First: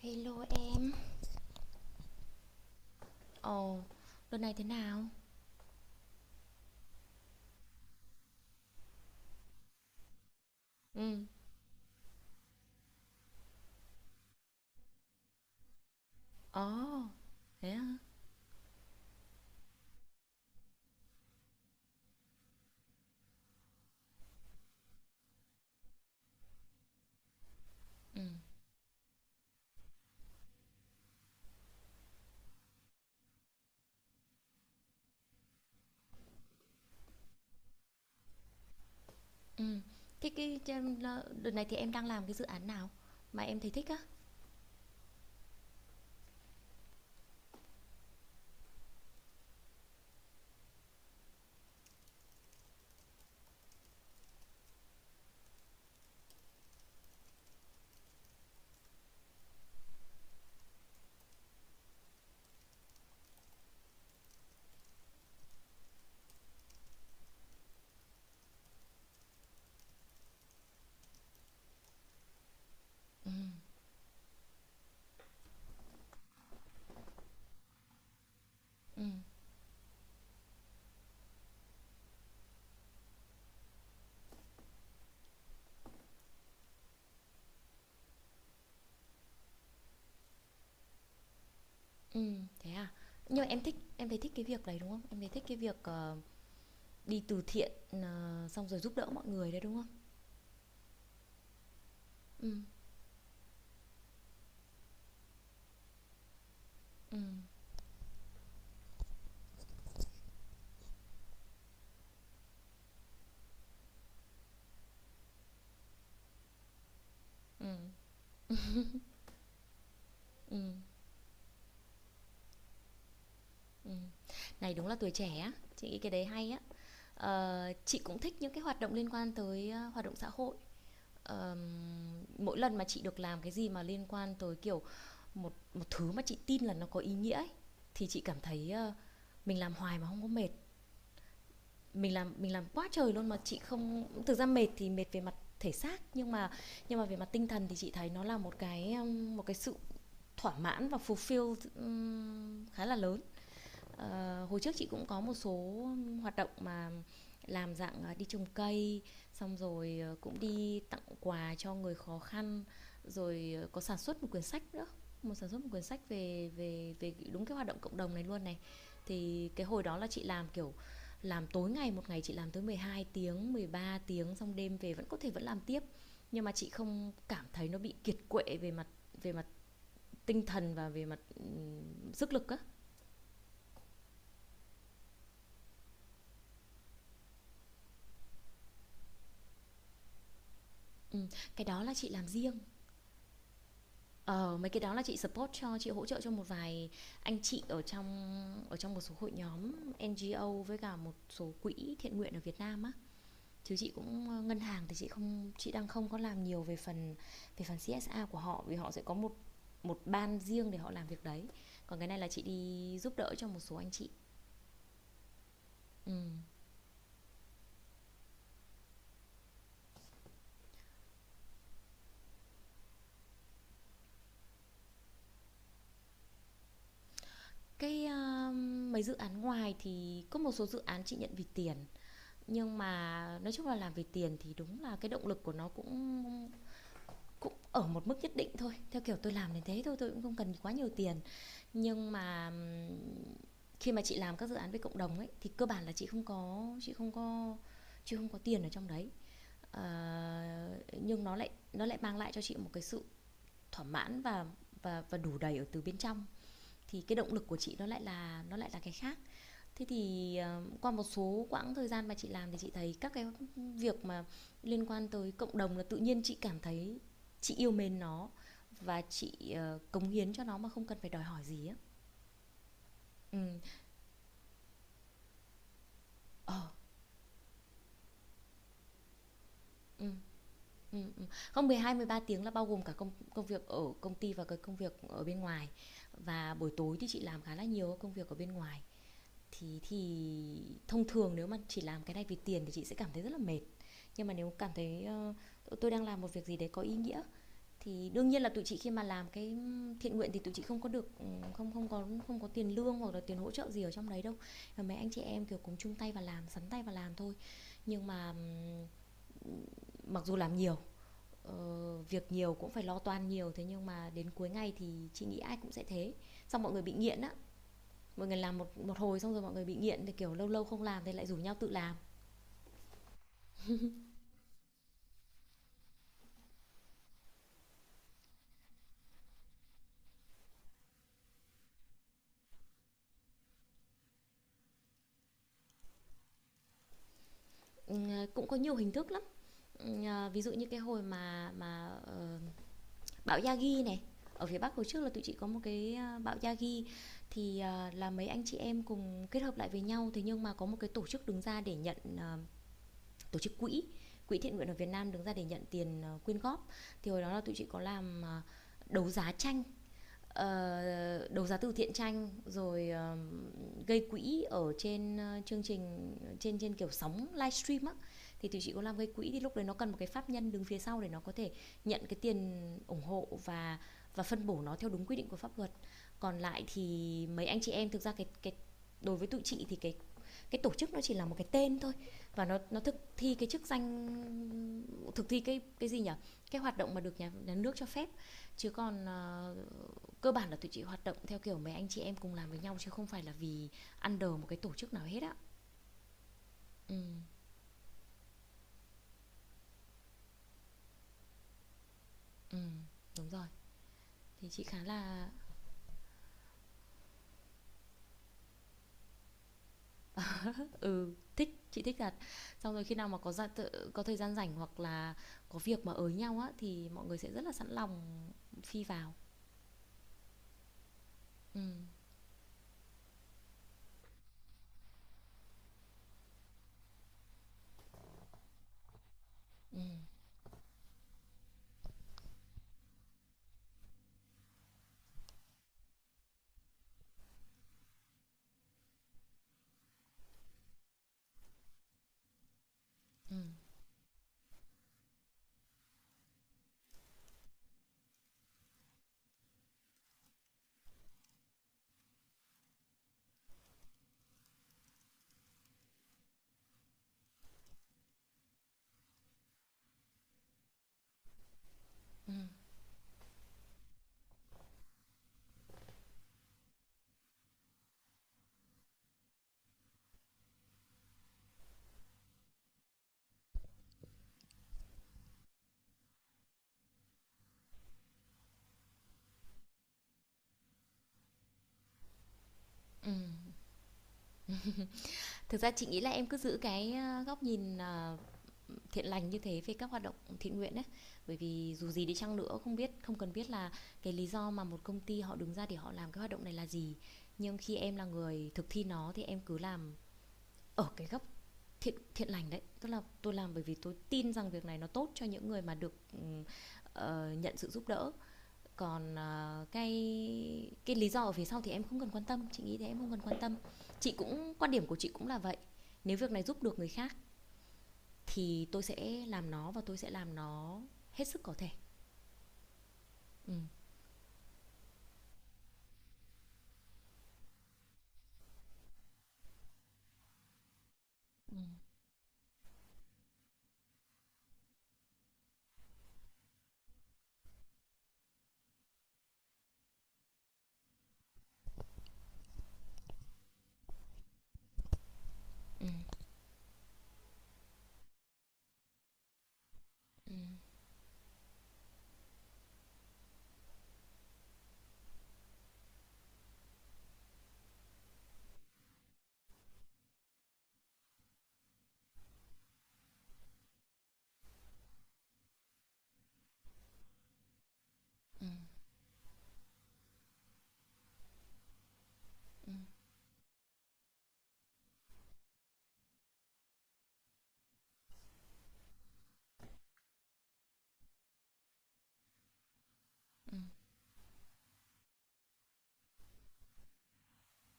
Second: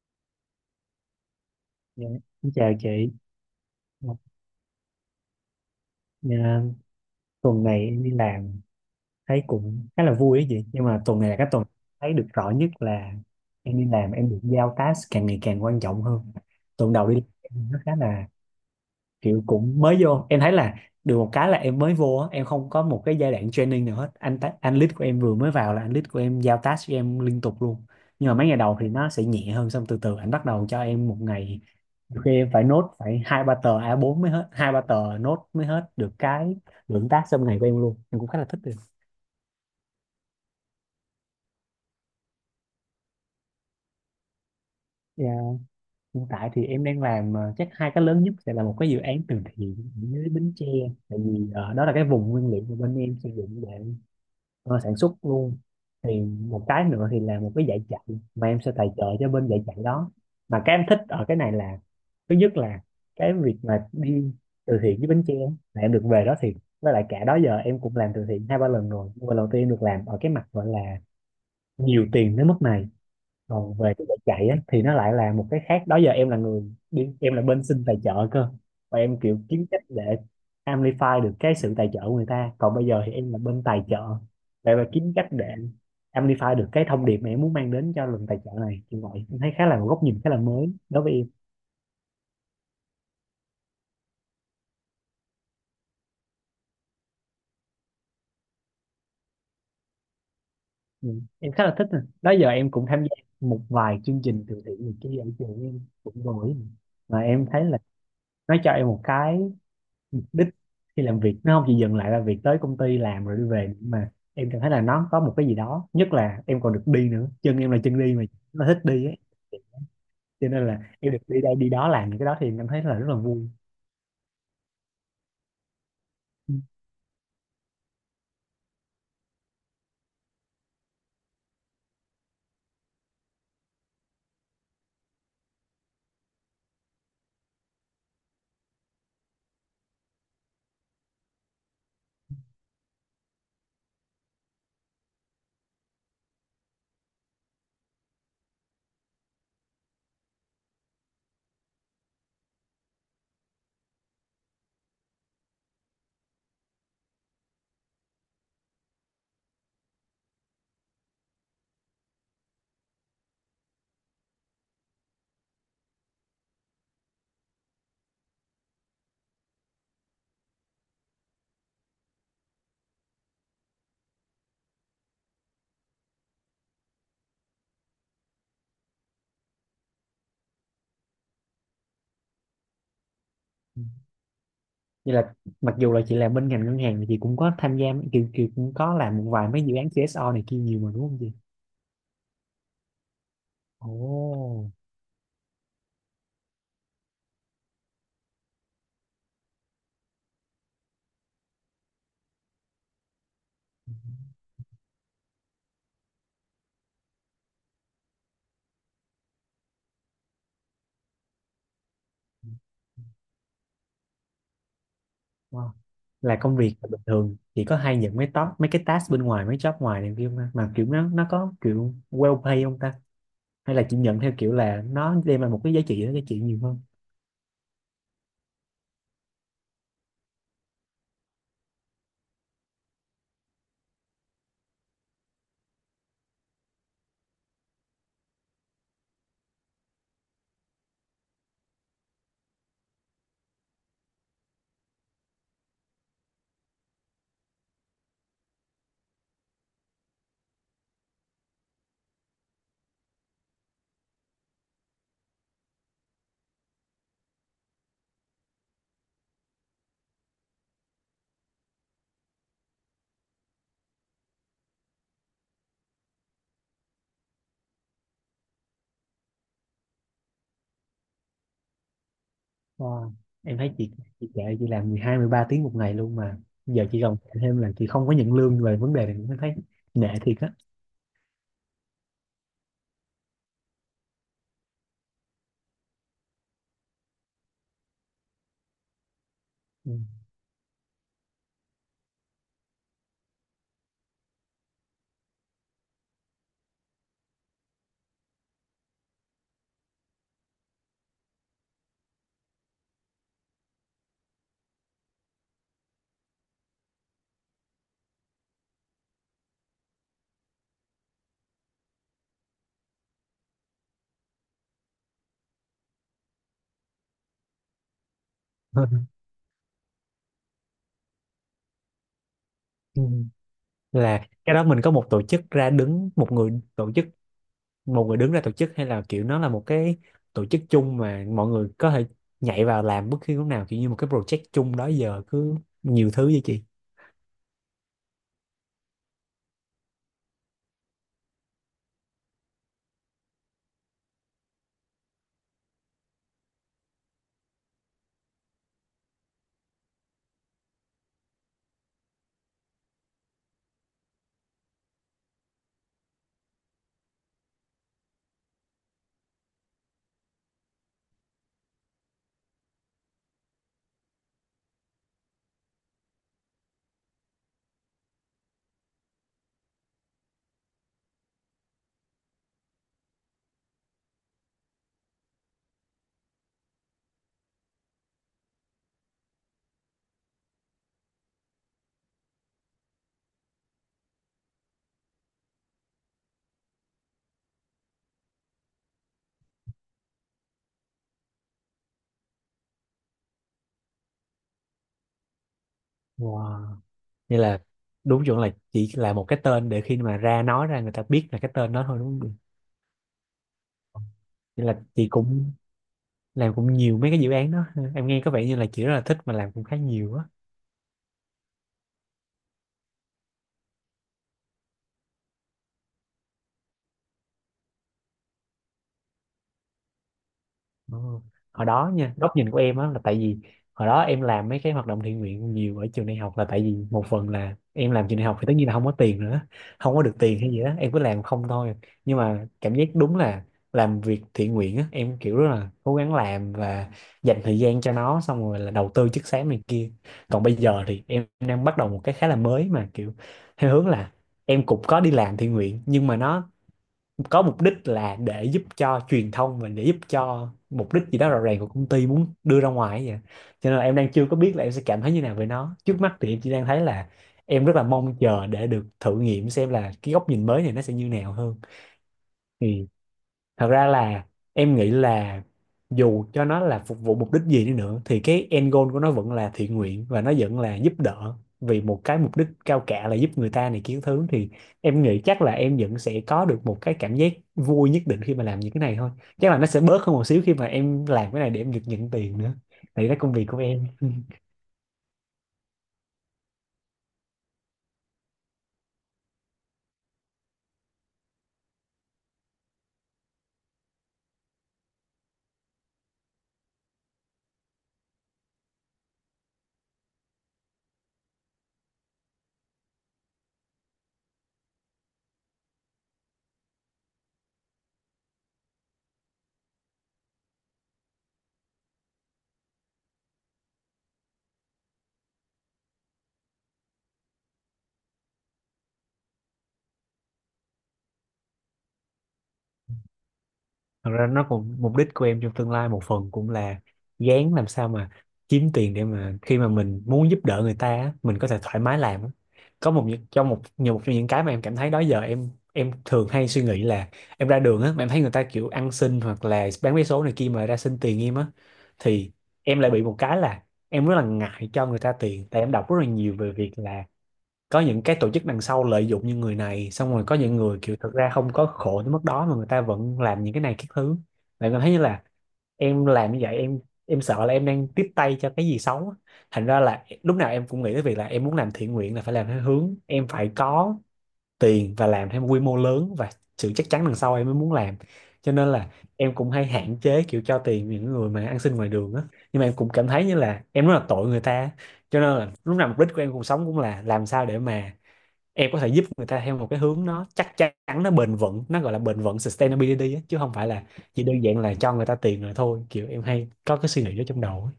Hello em. Dạ. Xin chào chị. Ồ, đợt này thế nào? Dạ, tuần này em đi làm thấy cũng khá là vui ấy chị, nhưng mà tuần Ừ. này là cái tuần thấy được rõ nhất là em đi làm em được giao task càng ngày càng quan trọng hơn. Tuần Ồ, đầu đi làm em thế nó khá hả? là kiểu, cũng mới vô em thấy là được một cái là em mới vô á, em không có một cái giai đoạn training nào hết. Anh lead của em vừa mới vào là anh lead của em giao task cho em liên tục luôn. Ừ, Nhưng mà mấy ngày đầu thì nó sẽ nhẹ hơn, xong từ từ anh bắt đầu cho em một ngày nhiều khi em phải nốt phải hai ba tờ A4 mới hết, hai ba tờ nốt mới hết được cái lượng tác trong ngày của em luôn. Em cũng khá là thích được. ừ. Cái, cái, trên, Đợt này thì em đang làm cái dự án nào mà em thấy thích á? Dạ, hiện tại thì em đang làm chắc hai cái lớn nhất sẽ là một cái dự án từ thiện với Bến Tre, tại vì đó là cái vùng nguyên liệu mà bên em sử dụng để sản xuất luôn. Thì một cái nữa thì là một cái dạy chạy mà em sẽ tài trợ cho bên dạy chạy đó. Mà cái em thích ở cái này là, thứ nhất là cái việc mà đi từ thiện với Bến Tre là em được về đó thì, với lại cả đó giờ em cũng làm từ thiện hai ba lần rồi nhưng mà lần đầu tiên em được làm ở cái mặt gọi là nhiều tiền đến mức này. Ừ, Còn về cái giải chạy á, thì nó lại là một cái khác. Đó giờ em là người đi, em là bên xin tài trợ cơ, và ừ, em kiểu kiếm cách để amplify được cái sự tài trợ của người ta, còn bây giờ thì em là bên tài trợ để mà kiếm cách để amplify được cái thông điệp mà em muốn mang đến cho lần tài trợ này kiểu vậy. Em thấy khá là một góc nhìn khá là mới đối với em. ừ, thế à? Nhưng mà em thấy thích cái việc đấy đúng không? Em thấy thích cái việc đi từ thiện xong rồi giúp đỡ mọi người đấy đúng không? Ừ, em khá là thích nè. Đó giờ Ừ, em cũng tham gia một vài chương trình từ thiện này kia ở trường em cũng rồi, ừ, mà em thấy là nó cho em một cái đích khi làm việc, nó không chỉ dừng lại là việc tới công ty làm rồi đi về, mà em cảm thấy là nó có một cái gì đó. Nhất là em còn được đi nữa, chân ừ, em là chân đi mà, nó thích đi ấy. Cho ừ, nên là em được đi đây đi đó làm những cái đó thì em cảm thấy là rất là vui. ừ. Này đúng là tuổi trẻ á, chị nghĩ cái đấy hay Ừ. á. Ờ, chị cũng thích những cái hoạt động liên quan tới hoạt động xã hội. Ờm, Mỗi lần mà chị được làm cái gì mà liên quan tới, kiểu, một một thứ mà chị tin là nó có ý nghĩa ấy, thì chị cảm thấy, mình làm hoài mà không có mệt. Mình làm quá trời luôn mà chị không thực ra mệt thì mệt về mặt thể xác, nhưng mà về mặt tinh thần thì chị thấy nó là một cái sự thỏa mãn và fulfill, khá là lớn. Ờ, hồi trước chị cũng có một số hoạt động mà làm dạng đi trồng cây, xong rồi cũng đi tặng quà cho người khó khăn, rồi có sản xuất một quyển sách nữa, một sản xuất một quyển sách về về về đúng cái hoạt động cộng đồng này luôn này. Thì cái hồi đó là chị làm kiểu làm tối ngày, một ngày chị làm tới 12 tiếng, 13 tiếng, xong đêm về vẫn có thể vẫn làm tiếp. Nhưng mà chị không cảm thấy nó bị kiệt quệ về mặt tinh thần và về mặt sức lực á. Vậy là mặc dù là chị làm bên ngành ngân hàng thì chị cũng có tham gia kiểu kiểu cũng có làm một vài mấy dự án CSO này kia nhiều mà đúng không Ừm, chị? cái đó là chị làm riêng. Ồ. Ờ, mấy cái đó là chị hỗ trợ cho một vài anh chị ở trong một số hội nhóm NGO với cả một số quỹ thiện nguyện ở Việt Nam á. Chứ chị cũng ngân hàng thì chị đang không có làm nhiều về phần CSA của họ, vì họ sẽ có một một ban riêng để họ làm việc đấy. Còn cái này là chị đi giúp đỡ cho một số anh chị. Wow. Là Ừm. công việc là bình thường chị có hay nhận mấy top mấy cái task bên ngoài mấy job ngoài này kia không ta? Mà kiểu nó có kiểu well pay không ta? Hay là chị nhận theo kiểu là nó đem lại một cái giá trị nó giá trị nhiều hơn? Cái ờ, Mấy dự án ngoài thì có một số dự án chị nhận vì tiền, nhưng mà nói chung là làm vì tiền thì đúng là cái động lực của nó cũng cũng ở một mức nhất định thôi, theo kiểu tôi làm đến thế thôi, tôi cũng không cần quá nhiều tiền. Nhưng mà khi mà chị làm các dự án với cộng đồng ấy thì cơ bản là chị không có chị không có chị không có tiền ở trong đấy. Ờ, nhưng nó lại mang lại cho chị một cái sự thỏa mãn và đủ đầy ở từ bên trong, thì cái động lực của chị nó lại là cái khác. Thế thì qua một số quãng thời gian mà chị làm thì chị thấy các cái việc mà liên quan tới cộng đồng là tự nhiên chị cảm thấy chị yêu mến nó và chị cống hiến cho nó mà không cần phải đòi hỏi gì á. Wow. Ừ. Em thấy chị kệ chị làm 12 13 tiếng một ngày luôn mà Ờ. giờ chị gồng thêm là chị không có nhận lương. Về vấn đề này em thấy Ừ. nể thiệt á. Ừ, ừ. Không, 12 13 tiếng là bao gồm cả công công việc ở công ty và cái công việc ở bên ngoài. Và buổi tối thì chị làm khá là nhiều công việc ở bên ngoài. Thì Ừ. thì thông thường nếu mà chỉ làm cái này vì tiền thì chị sẽ cảm thấy rất là mệt. Nhưng mà nếu cảm thấy tôi đang làm một việc gì đấy có ý nghĩa thì đương nhiên là tụi chị, khi mà làm cái thiện nguyện thì tụi chị không có được không không có không có tiền lương hoặc là tiền hỗ trợ gì ở trong đấy đâu, và mấy anh chị em kiểu cùng chung tay và làm sắn tay và làm thôi. Nhưng mà mặc dù làm nhiều việc nhiều cũng phải lo toan nhiều, thế nhưng mà đến cuối ngày thì chị nghĩ ai cũng sẽ thế, xong mọi người bị nghiện á, mọi người làm một một hồi xong rồi mọi người bị nghiện thì kiểu lâu lâu không làm thì lại rủ nhau tự làm. Ừ. Là cái đó mình có một tổ chức ra đứng, một người tổ chức, một người đứng ra tổ chức, hay là kiểu nó là một cái tổ chức chung mà mọi người có thể nhảy vào làm bất cứ lúc nào, kiểu như một cái project chung đó giờ cứ nhiều thứ vậy chị? Ừ, cũng có nhiều hình thức lắm. Ừ, ví dụ như cái hồi bão Yagi này ở phía Bắc, hồi trước là tụi chị có một cái, bão Yagi, thì là mấy anh chị em cùng kết hợp lại với nhau, thế nhưng mà có một cái tổ chức đứng ra để nhận, tổ chức quỹ quỹ thiện nguyện ở Việt Nam đứng ra để nhận tiền, quyên góp. Thì hồi đó là tụi chị có làm, đấu giá tranh, đấu giá từ thiện tranh, rồi gây quỹ ở trên chương trình trên trên kiểu sóng livestream á. Thì tụi chị có làm gây quỹ, thì lúc đấy nó cần một cái pháp nhân đứng phía sau để nó có thể nhận cái tiền ủng hộ và phân bổ nó theo đúng quy định của pháp luật. Còn lại thì mấy anh chị em thực ra cái đối với tụi chị thì cái tổ chức nó chỉ là một cái tên thôi, và nó thực thi cái chức danh, thực thi cái gì nhỉ, cái hoạt động mà được nhà nước cho phép, chứ còn cơ bản là tụi chị hoạt động theo kiểu mấy anh chị em cùng làm với nhau chứ không phải là vì ăn đờ một cái tổ chức nào hết á. Wow. Ừ, Như là đúng chuẩn là chỉ là một cái tên để khi mà ra nói ra người ta biết là cái tên đó thôi, đúng không? ừ, đúng rồi. Thì chị Nên khá là chị là, cũng làm cũng nhiều mấy cái dự án đó. Em nghe có vẻ như là chị rất là thích mà làm cũng khá nhiều á. ừ, thích, chị thích thật. Xong rồi khi nào mà có có thời gian rảnh hoặc là có việc mà ới nhau á thì mọi người sẽ rất là sẵn lòng phi vào. Ờ, Ừ, hồi đó nha, góc nhìn của em á là tại vì hồi đó em làm mấy cái hoạt động thiện nguyện nhiều ở trường đại học là tại vì một phần là em làm trường đại học thì tất nhiên là không có tiền nữa, ừ, không có được tiền hay gì đó, em cứ làm không thôi. Nhưng mà cảm giác đúng là làm việc thiện nguyện á, em kiểu rất là cố gắng làm và dành thời gian cho nó, xong rồi là đầu tư chất xám này kia. Còn bây giờ thì em đang bắt đầu một cái khá là mới mà kiểu ừ, theo hướng là em cũng có đi làm thiện nguyện nhưng mà nó có mục đích là để giúp cho truyền thông và để giúp cho mục đích gì đó rõ ràng của công ty muốn đưa ra ngoài vậy. Cho nên là em đang chưa có biết là em sẽ cảm thấy như nào về nó. Trước mắt thì em chỉ đang thấy là em rất là mong chờ để được thử nghiệm xem là cái góc nhìn mới này nó sẽ như nào hơn. ừ, Thì thật ra là em nghĩ là dù cho nó là phục vụ mục đích gì đi nữa thì cái end goal của nó vẫn là thiện nguyện và nó vẫn là giúp đỡ vì một cái mục đích cao cả là giúp người ta này kiến thứ. Thì em nghĩ chắc là em vẫn sẽ có được một cái cảm giác vui nhất định khi mà làm những cái này thôi. Chắc là nó sẽ bớt hơn một xíu khi mà em làm cái này để em được nhận tiền nữa, tại vì ừ. đó công việc của em. Thực ra chị nghĩ là em cứ giữ cái góc nhìn thiện lành như thế về các hoạt động thiện nguyện ấy, bởi vì dù gì đi chăng nữa, không biết, không cần biết là cái lý do mà một công ty họ đứng ra để họ làm cái hoạt động này là gì, nhưng khi em là người thực thi nó thì em cứ làm ở cái góc thiện thiện lành đấy, tức là tôi làm bởi vì tôi tin rằng việc này nó tốt cho những người mà được nhận sự giúp đỡ. Còn cái lý do ở phía sau thì em không cần quan tâm, chị nghĩ thế, em không cần quan tâm. Chị cũng, quan điểm của chị cũng là vậy, nếu việc này giúp được người khác thì tôi sẽ làm nó và tôi sẽ làm nó hết sức có thể. Ừ. Thật ra nó cũng mục đích của em trong tương lai một phần cũng là gán làm sao mà kiếm tiền để mà khi mà mình muốn giúp đỡ người ta á, mình có Ừ. thể thoải mái làm á. Có một những- trong một nhiều một trong những cái mà em cảm thấy đó giờ em thường hay suy nghĩ là em ra đường á mà em thấy người ta kiểu ăn xin hoặc là bán vé số này kia mà ra xin tiền em á, thì em lại bị một cái là em rất là ngại cho người ta tiền, tại em Ừ. đọc rất là nhiều về việc là có những cái tổ chức đằng sau lợi dụng như người này, xong rồi Ừ. có những người kiểu thật ra không có khổ tới mức đó mà người ta vẫn làm những cái này cái thứ. Bạn cảm thấy như là em làm như vậy em sợ là em đang tiếp tay cho cái gì xấu á. Thành ra là lúc nào em cũng nghĩ tới việc là em muốn làm thiện nguyện là phải làm theo hướng em phải có tiền và làm theo quy mô lớn và sự chắc chắn đằng sau em mới muốn làm. Ừ. Cho nên là em cũng hay hạn chế kiểu cho tiền những người mà ăn xin ngoài đường á, nhưng mà em cũng cảm thấy như là em rất là tội người ta. Cho nên là lúc nào mục đích của em cuộc sống cũng là làm sao để mà em có thể giúp người ta theo một cái hướng nó chắc chắn, nó bền vững, nó gọi là bền vững sustainability á, chứ không Ừ. phải là chỉ đơn giản là cho người ta tiền rồi thôi. Kiểu em hay có cái suy nghĩ đó trong đầu á.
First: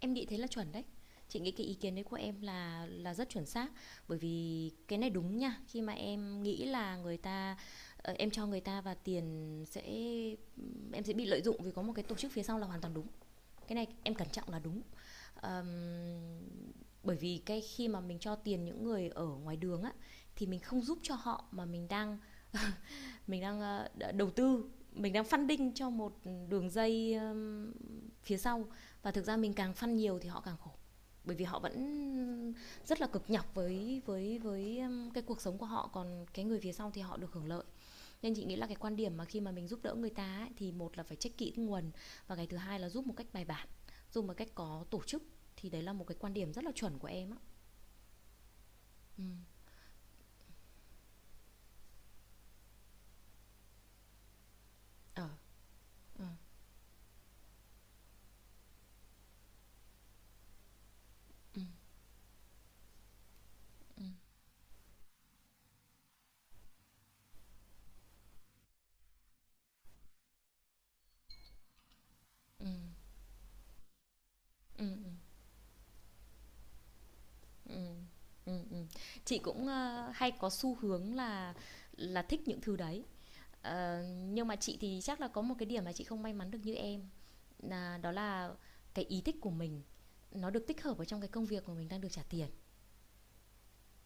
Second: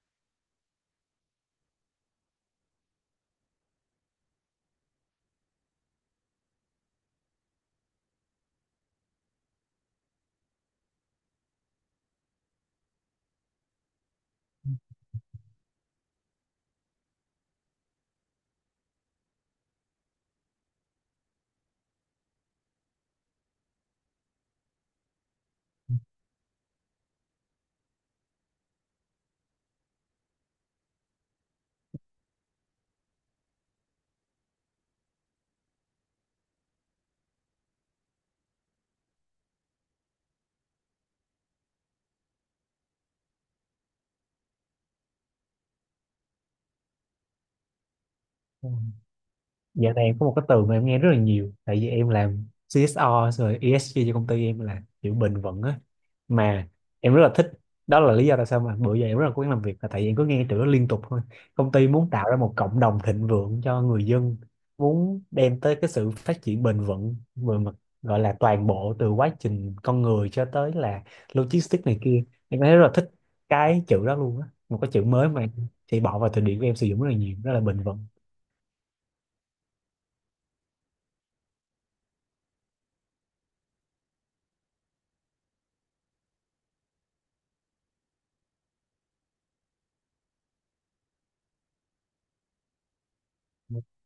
Em nghĩ thế là chuẩn đấy, chị nghĩ cái ý kiến đấy của em là rất chuẩn xác, bởi vì cái này đúng nha. Khi mà em nghĩ là người ta, em cho người ta và tiền sẽ, em sẽ bị lợi dụng vì có một cái tổ chức phía sau là hoàn toàn đúng. Cái này em cẩn trọng là đúng. Ờm, Bởi vì cái khi mà mình cho tiền những người ở ngoài đường á, thì mình không giúp cho họ mà mình đang, mình đang ờ, đầu tư, mình đang funding cho một đường dây phía sau, và thực ra mình càng fund nhiều thì họ càng khổ, bởi vì họ vẫn rất là cực nhọc với với cái cuộc sống của họ, còn cái người phía sau thì họ được hưởng lợi. Nên chị nghĩ là cái quan điểm mà khi mà mình giúp đỡ người ta ấy, thì một là phải check kỹ nguồn, và cái thứ hai là giúp một cách bài bản, giúp một cách có tổ chức, thì đấy là một cái quan điểm rất là chuẩn của em á. Ừ. Ừ. Dạo này có một cái từ mà em nghe rất là nhiều tại vì em làm CSR rồi ESG cho công ty em, là kiểu Ờ, bền vững á, ừ. mà em rất là thích. Đó là lý do tại sao mà bữa giờ em rất là cố gắng làm việc là tại vì em cứ nghe từ đó liên tục thôi. Công ty muốn tạo ra một cộng đồng thịnh vượng cho người dân, muốn đem tới cái sự phát triển bền vững về mặt gọi là toàn bộ từ quá trình con người cho tới là logistics này kia. Em Ừ. thấy rất là thích cái chữ đó luôn á, một Ừ. Ừ. cái chữ mới mà chị bỏ vào từ điển của em sử dụng rất là nhiều, rất là bền Ừm, vững. Ừm. Chị cũng, hay có xu hướng là thích những thứ đấy. Ờ, nhưng mà chị thì chắc là có một cái điểm mà chị không may mắn được như em, nà đó là cái ý thích của mình nó được tích hợp vào trong cái công việc mà mình đang được trả tiền.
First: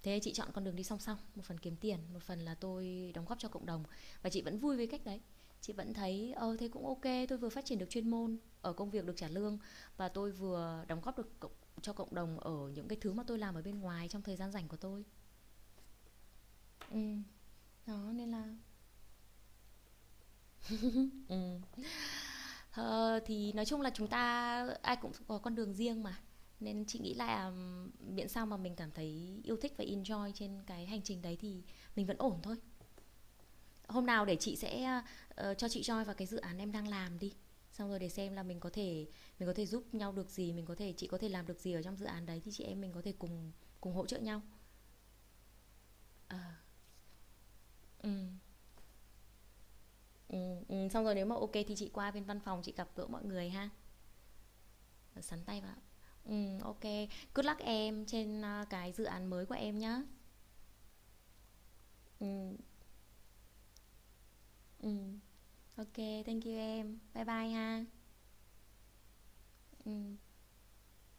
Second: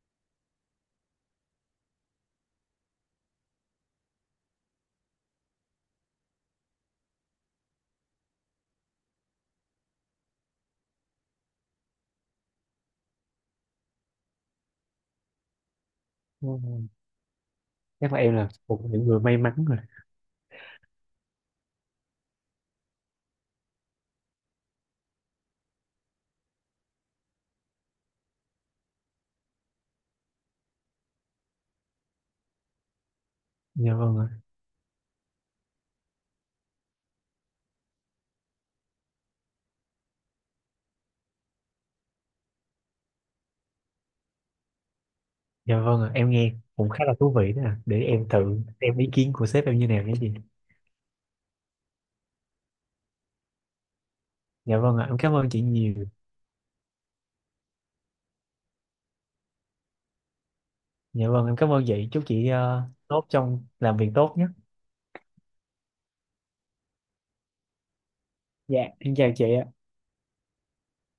Thế chị chọn con đường đi song song, một phần kiếm tiền, một phần là tôi đóng góp cho cộng đồng, và chị vẫn vui với cách đấy. Chị vẫn thấy, thế cũng ok, tôi vừa phát triển được chuyên môn ở công việc được trả lương và tôi vừa đóng góp được cho cộng đồng ở những cái thứ mà tôi làm ở bên ngoài trong thời gian rảnh của tôi. Ừ. Ừm, đó, Chắc là nên em là. là một trong những người may mắn rồi. Ừm. Ờ, thì nói chung là chúng ta ai cũng có con đường riêng mà, nên chị nghĩ là miễn sao mà mình cảm thấy yêu thích và enjoy trên cái hành trình đấy thì mình vẫn ổn thôi. Dạ Hôm vâng nào ạ. để chị sẽ, cho chị join vào cái dự án em đang làm đi, xong rồi để xem là mình có thể giúp nhau được gì, mình có thể chị có thể làm được gì ở trong dự án đấy thì chị em mình có thể cùng cùng hỗ trợ nhau. Dạ vâng ạ, em Ờ, nghe cũng khá là thú vị đó ạ. Để em ừm, thử xem ý kiến của sếp em như nào nhé chị. Xong rồi nếu mà ok thì chị qua bên văn phòng chị gặp gỡ mọi người ha. Dạ vâng ạ, em Ờ, cảm sắn ơn tay chị vào ạ. nhiều. OK. Good luck em cái dự án mới của em nhá. Dạ vâng, em cảm ơn chị, chúc chị Ừm, tốt trong làm việc tốt nhé. ừm. OK, thank you em. Bye bye ha. Dạ em chào chị ạ. Ừm.